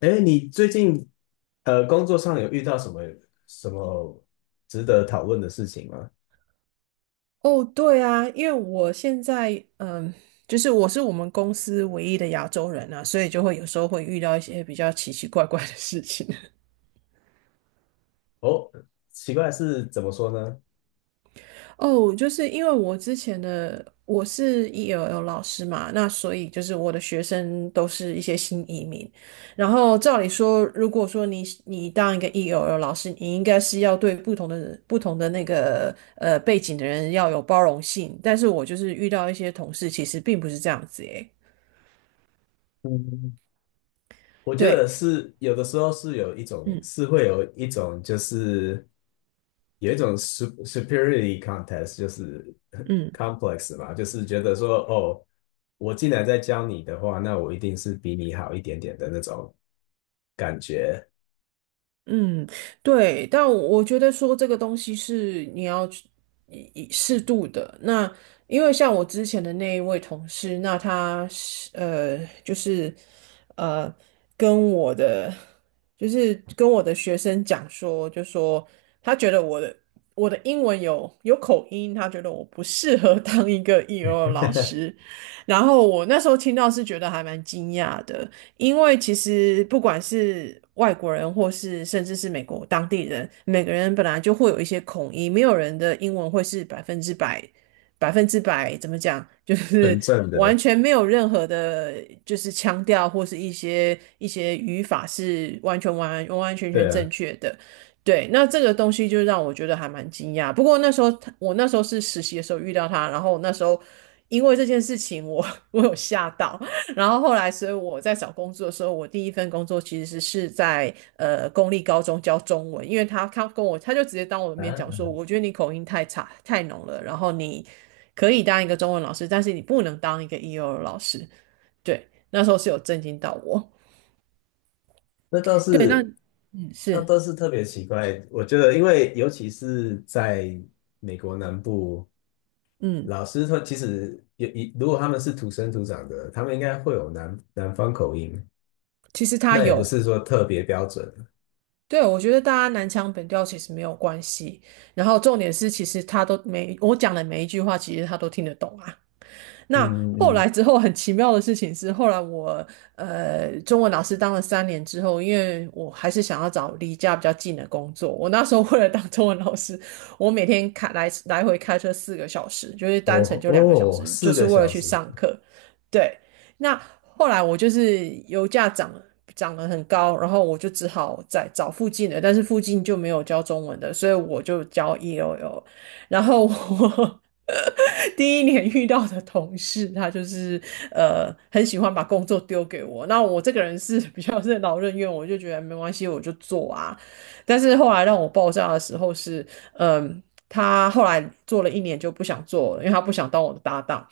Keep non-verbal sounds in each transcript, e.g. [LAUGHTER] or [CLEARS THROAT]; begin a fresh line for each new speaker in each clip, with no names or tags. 哎，你最近工作上有遇到什么什么值得讨论的事情吗？
哦，对啊，因为我现在就是我是我们公司唯一的亚洲人啊，所以就会有时候会遇到一些比较奇奇怪怪的事情。
哦，奇怪是怎么说呢？
[LAUGHS] 哦，就是因为我之前的我是 ELL 老师嘛，那所以就是我的学生都是一些新移民。然后照理说，如果说你当一个 ELL 老师，你应该是要对不同的人、不同的背景的人要有包容性。但是我就是遇到一些同事，其实并不是这样子诶。
嗯，我觉得
对。
有的时候有一种
嗯。
是会有一种有一种 superiority contest，就是 [LAUGHS]
嗯
complex 嘛，就是觉得说哦，我进来再教你的话，那我一定是比你好一点点的那种感觉。
嗯，对，但我觉得说这个东西是你要去以适度的。那因为像我之前的那一位同事，那他是就是呃，跟我的跟我的学生讲说，就说他觉得我的英文有口音，他觉得我不适合 [LAUGHS] 当一个 EL 老
[LAUGHS]
师。然后我那时候听到是觉得还蛮惊讶的。因为其实不管是外国人，或是甚至是美国当地人，每个人本来就会有一些口音，没有人的英文会是百分之百，百分之百怎么讲，[LAUGHS] 就是
纯正
完
的，
全没有任何的，就是腔调或是一些语法是完完全全
对啊。
正确的。对，那这个东西就让我觉得还蛮惊讶。不过那时候是实习的时候遇到他，然后那时候因为这件事情我，[LAUGHS] 我有吓到，然后后来，所以我在找工作的时候，我第一份工作其实是在公立高中教中文，因为他他跟我他就直接当我的
啊，
面讲说，我觉得你口音太差太浓了，然后你可以当一个中文老师，但是你不能当一个 EO 老师。对，那时候是有震惊到我。
那倒
对，那
是，
嗯
那
是
倒是特别奇怪。我觉得，因为尤其是在美国南部，
嗯，
老师他其实也，如果他们是土生土长的，他们应该会有南方口音，
其实他
那也不
有。
是说特别标准。
对，我觉得大家南腔北调其实没有关系，然后重点是，其实他我讲的每一句话，其实他都听得懂啊。那
嗯
后
嗯，
来
嗯。
之后很奇妙的事情是，后来我中文老师当了三年之后，因为我还是想要找离家比较近的工作，我那时候 [LAUGHS] 为了当中文老师，我每天来回开车4个小时，就是单程
哦
就两个小
哦，
时，就
四
是
个
为了
小
去
时
上课。对，那后来我就是油价涨了。涨得很高，然后我就只好在找附近的，但是附近就没有教中文的，所以我就教 ELL。然后我 [LAUGHS] 第一年遇到的同事，他就是很喜欢把工作丢给我。那我这个人是比较任劳任怨，我就觉得没关系，我就做啊。但是后来让我爆炸的时候是，嗯、他后来做了一年就不想做了，因为他不想当我的搭档。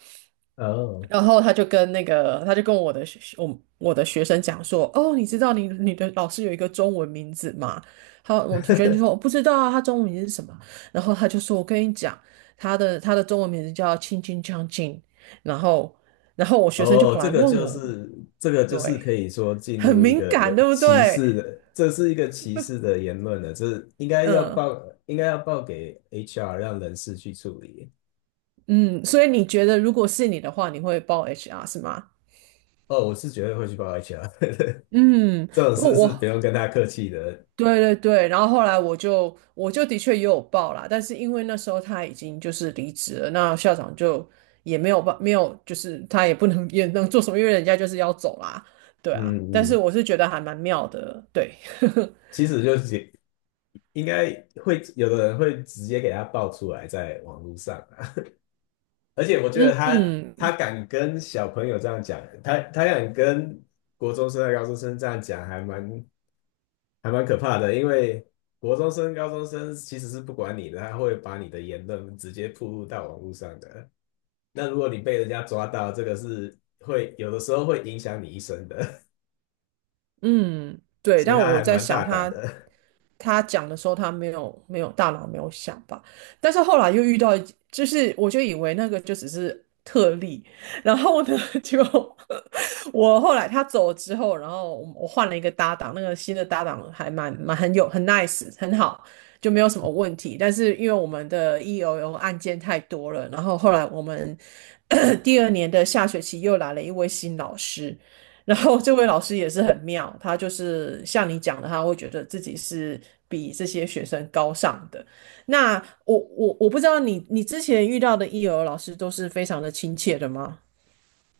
哦。
然后他就跟我我的学生讲说，哦，你知道你的老师有一个中文名字吗？我同学就说
[LAUGHS]
我不知道啊，他中文名字是什么？然后他就说，我跟你讲，他的中文名字叫青青将近。然后然后我学生就
哦，
跑来
这个
问
就
我，
是，这个就是
对，
可以说进
很
入一
敏
个有
感，对不
歧
对？
视的，这是一个歧视的言论了，这应该要
嗯
报，应该要报给 HR，让人事去处理。
嗯，所以你觉得如果是你的话，你会报 HR 是吗？
哦，我是绝对会去报 HR。[LAUGHS]
嗯，
这种
我
事是不
我
用跟他客气的。
对对对，然后后来我就的确也有报啦，但是因为那时候他已经就是离职了，那校长就也没有，就是他也不能 [LAUGHS] 也能做什么，因为人家就是要走啦，对啊，
嗯
但是
嗯，
我是觉得还蛮妙的，对。[LAUGHS]
其实就是应该会有的人会直接给他报出来在网络上啊，而且我觉得
嗯
他，他
嗯
敢跟小朋友这样讲，他敢跟国中生和高中生这样讲，还蛮。还蛮可怕的，因为国中生、高中生其实是不管你的，他会把你的言论直接铺露到网络上的。那如果你被人家抓到，这个是会有的时候会影响你一生的。
嗯，
[LAUGHS]
对，
所以
但
他
我
还
在
蛮
想
大胆
他，
的。
他讲的时候，他没有大脑没有想吧，但是后来又遇到就是我就以为那个就只是特例，然后呢，就 [LAUGHS] 我后来他走了之后，然后我换了一个搭档，那个新的搭档还蛮很 nice 很好，就没有什么问题。但是因为我们的 EOL 案件太多了，然后后来我们 [COUGHS] 第二年的下学期又来了一位新老师，然后这位老师也是很妙，他就是像你讲的，他会觉得自己是比这些学生高尚的。那我不知道你之前遇到的幼儿老师都是非常的亲切的吗？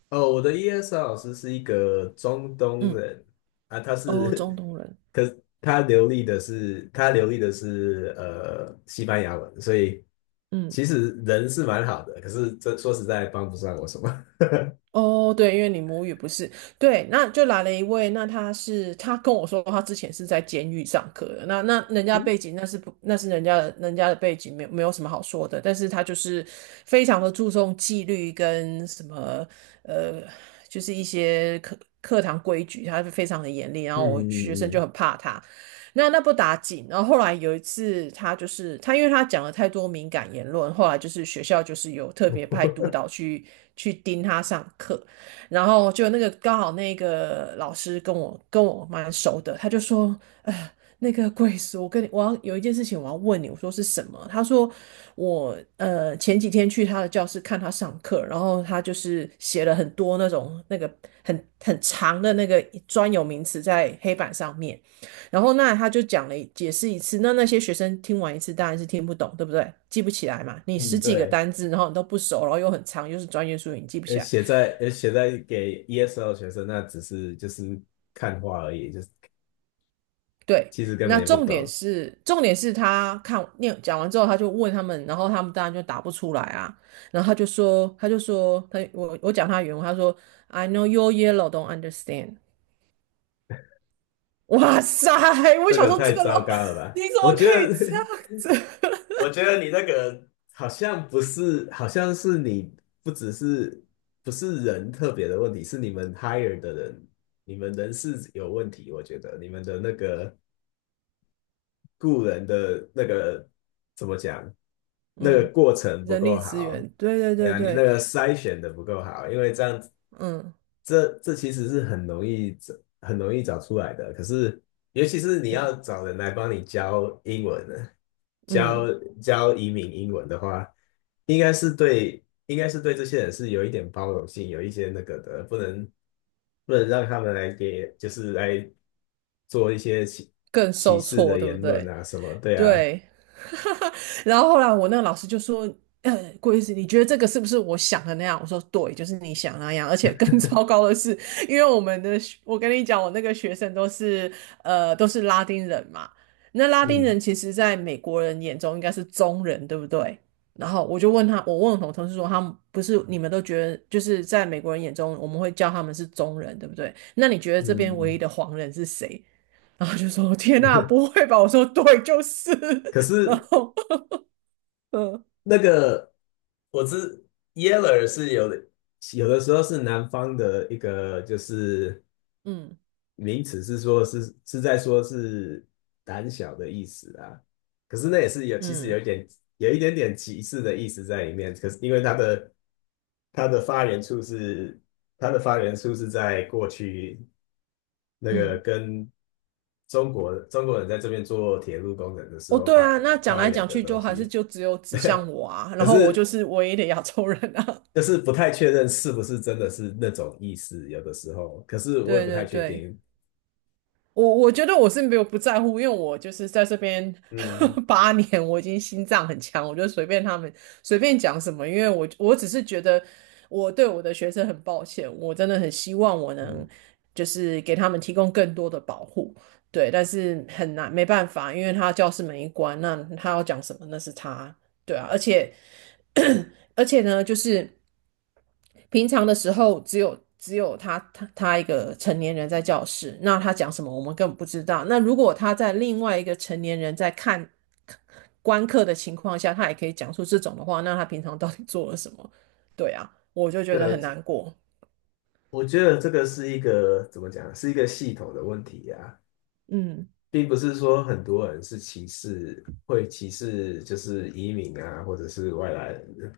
哦，我的 ESL 老师是一个中东
嗯，
人啊，他
哦，中
是，
东人，
[LAUGHS] 可是他流利的是，西班牙文，所以
嗯。
其实人是蛮好的，可是这说实在帮不上我什么。
哦，对，因为你母语不是，对，那就来了一位，那他是他跟我说他之前是在监狱上课的，那人家背景那是不那是人家的背景没有什么好说的，但是他就是非常的注重纪律跟什么呃，就是一些课堂规矩，他是非常的严厉，
[LAUGHS]
然
嗯
后我学生就
嗯
很怕他，那不打紧，然后后来有一次，他就是他，因为他讲了太多敏感言论，后来就是学校就是有特
嗯。
别派督
[LAUGHS]
导去盯他上课，然后就那个刚好那个老师跟我蛮熟的，他就说，呃，那个贵叔，我跟你我要有一件事情我要问你，我说是什么？他说我前几天去他的教室看他上课，然后他就是写了很多那种很长的那个专有名词在黑板上面。然后那他就解释一次，那那些学生听完一次当然是听不懂，对不对？记不起来嘛，你十
嗯，
几个
对，
单字，然后你都不熟，然后又很长，又是专业术语，你记不
呃，
起来。
写在，给 ESL 学生，那只是就是看画而已，就是
对，
其实根
那
本也不
重点
懂。
是重点是他看念讲完之后，他就问他们，然后他们当然就答不出来啊。然后他就说，我讲他的原文，他说 I know your yellow don't understand。哇塞，我
这
想
个
说这
太
个
糟
老
糕了吧？
你怎
我
么
觉
可以
得，
这样
[LAUGHS]
子？
我觉得你那个好像不是，好像是你不只是，不是人特别的问题，是你们 hire 的人，你们人事有问题，我觉得你们的那个雇人的那个怎么讲，
[LAUGHS]
那个
嗯，
过程不
人
够
力资
好。
源，对对
哎
对
呀，你那
对，
个筛选的不够好，因为这样子，
嗯。
这这其实是很容易，找出来的。可是，尤其是你要
嗯
找人来帮你教英文呢，教
嗯，
移民英文的话，应该是对，应该是对这些人是有一点包容性，有一些那个的，不能，让他们来给，就是来做一些歧，
更受
视的
挫，对不
言论
对？
啊什么，对啊。
对。[LAUGHS] 然后后来我那个老师就说："郭医师，你觉得这个是不是我想的那样？"我说："对，就是你想那样。而且更 [LAUGHS] 糟糕的是，因为我们的学我跟你讲，我那个学生都是都是拉丁人嘛。那拉丁
嗯
人其实在美国人眼中应该是中人，对不对？"然后我就问他，我问我同事说，不是你们都觉得，就是在美国人眼中，我们会叫他们是中人，对不对？那你觉得这边唯
嗯，
一的黄人是谁？然后就说天呐，不会吧？我说对，就是。
可
然
是
后，嗯
那个我知， Yeller 是有的，有的时候是南方的一个就是
嗯
名词，是说是，在说是胆小的意思啊，可是那也是有，其实有
嗯
一点，有一点点歧视的意思在里面，可是因为它的，发源处是，在过去那个
嗯，
跟中国，中国人在这边做铁路工程的时
哦，
候
对
发，
啊，那讲来
源
讲
的
去
东
就还是
西，
就只有指向我啊，然
可
后我就
是
是唯一的亚洲人啊。
就是不太确认是不是真的是那种意思，有的时候，可是
[LAUGHS]
我也
对
不太
对
确
对。
定。
我觉得我是没有不在乎，因为我就是在这边
嗯
[LAUGHS] 8年，我已经心脏很强，我就随便他们随便讲什么，因为我只是觉得我对我的学生很抱歉，我真的很希望我
嗯。
能就是给他们提供更多的保护，对，但是很难没办法，因为他教室门一关，那他要讲什么那是他，对啊，而且 [CLEARS THROAT] 而且呢，就是平常的时候只有他一个成年人在教室，那他讲什么我们根本不知道。那如果他在另外一个成年人在观课的情况下，他也可以讲出这种的话，那他平常到底做了什么？对啊，我就觉得很
个。
难过。
我觉得这个是一个怎么讲，是一个系统的问题呀、
嗯
并不是说很多人是歧视，会歧视就是移民啊，或者是外来人。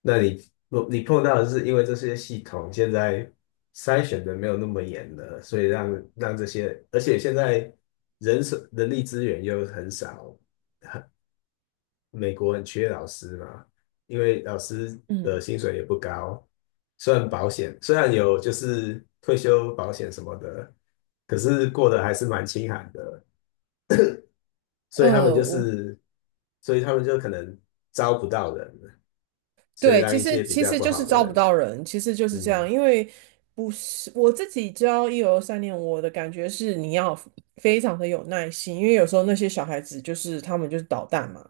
那你，碰到的是因为这些系统现在筛选的没有那么严了，所以让，这些，而且现在人手，人力资源又很少，美国很缺老师嘛，因为老师的
嗯，
薪水也不高，虽然保险，有就是退休保险什么的，可是过得还是蛮清寒的，所以他们
呃，
就
我
是，所以他们就可能招不到人，所以
对，
让
其
一
实
些比
其
较
实
不
就是
好的
招不
人。
到人，其实就是这
嗯
样。因为不是我自己教一二三年，我的感觉是你要非常的有耐心，因为有时候那些小孩子就是他们就是捣蛋嘛，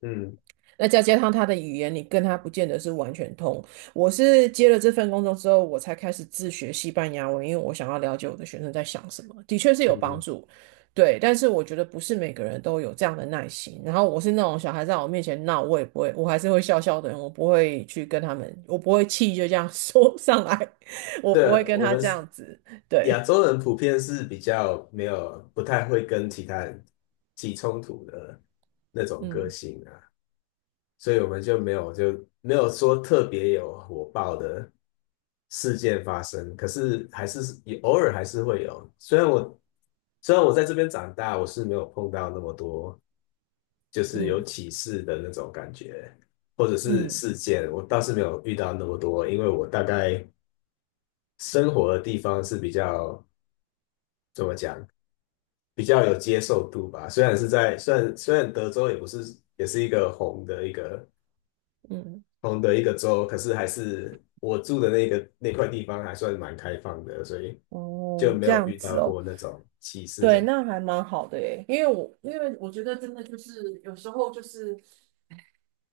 嗯
那再加上他的语言，你跟他不见得是完全通。我是接了这份工作之后，我才开始自学西班牙文，因为我想要了解我的学生在想什么，的确是有帮
嗯，
助。对，但是我觉得不是每个人都有这样的耐心。然后我是那种小孩在我面前闹，我也不会，我还是会笑笑的人，我不会去跟他们，我不会气就这样 [LAUGHS] 说上来，[LAUGHS] 我不
对，
会跟
我
他
们
这
是
样子。对，
亚洲人普遍是比较没有不太会跟其他人起冲突的那种个
嗯
性啊。所以我们就没有，说特别有火爆的事件发生，可是还是也偶尔还是会有。虽然我，在这边长大，我是没有碰到那么多就是有
嗯
歧视的那种感觉，或者是
嗯
事件，我倒是没有遇到那么多，因为我大概生活的地方是比较怎么讲，比较有接受度吧。虽然是在，德州也不是，也是一个红的一个
嗯，
同的一个州，可是还是我住的那个那块地方还算蛮开放的，所以就
哦，
没
这
有
样
遇到
子哦。
过那种歧视的
对，
人。
那还蛮好的诶，因为我觉得真的就是有时候就是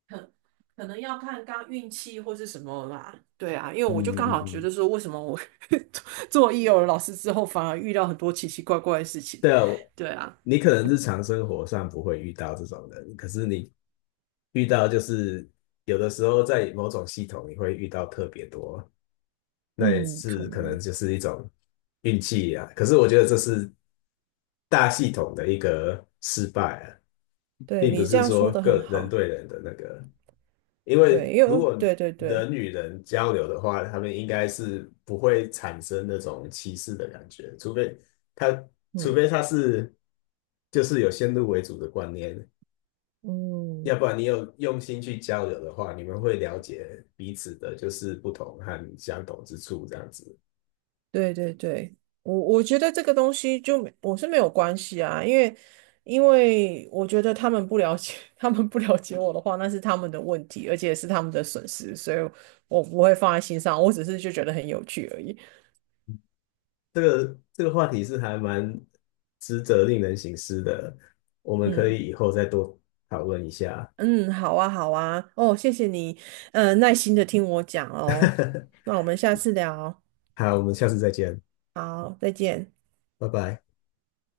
很可能要看刚运气或是什么啦。对啊，因为
嗯
我就刚
嗯
好觉
嗯，
得说，为什么我 [LAUGHS] 做一友老师之后，反而遇到很多奇奇怪怪的事情。
对啊，我，
对啊，
你可能日常生活上不会遇到这种人，可是你遇到就是，有的时候在某种系统你会遇到特别多，那也
嗯，可
是可能
能。
就是一种运气啊。可是我觉得这是大系统的一个失败啊，
对
并不
你这
是
样说
说
的很
个人
好。
对人的那个。因为
对，因
如
为
果
对对对，
人与人交流的话，他们应该是不会产生那种歧视的感觉，除非他，除
嗯
非他是就是有先入为主的观念，
嗯，
要不然你有用心去交流的话，你们会了解彼此的就是不同和相同之处，这样子。
对对对，我觉得这个东西就没我是没有关系啊，因为我觉得他们不了解，[LAUGHS] 他们不了解我的话，那是他们的问题，而且是他们的损失，所以我不会放在心上，我只是就觉得很有趣而已。
这个，这个话题是还蛮值得令人省思的，我们可
嗯
以以后再多讨论一下。
嗯，好啊好啊，哦，谢谢你，耐心的听我讲哦，
[LAUGHS]
那我们下次聊，
好，我们下次再见，
好，再见。
拜拜。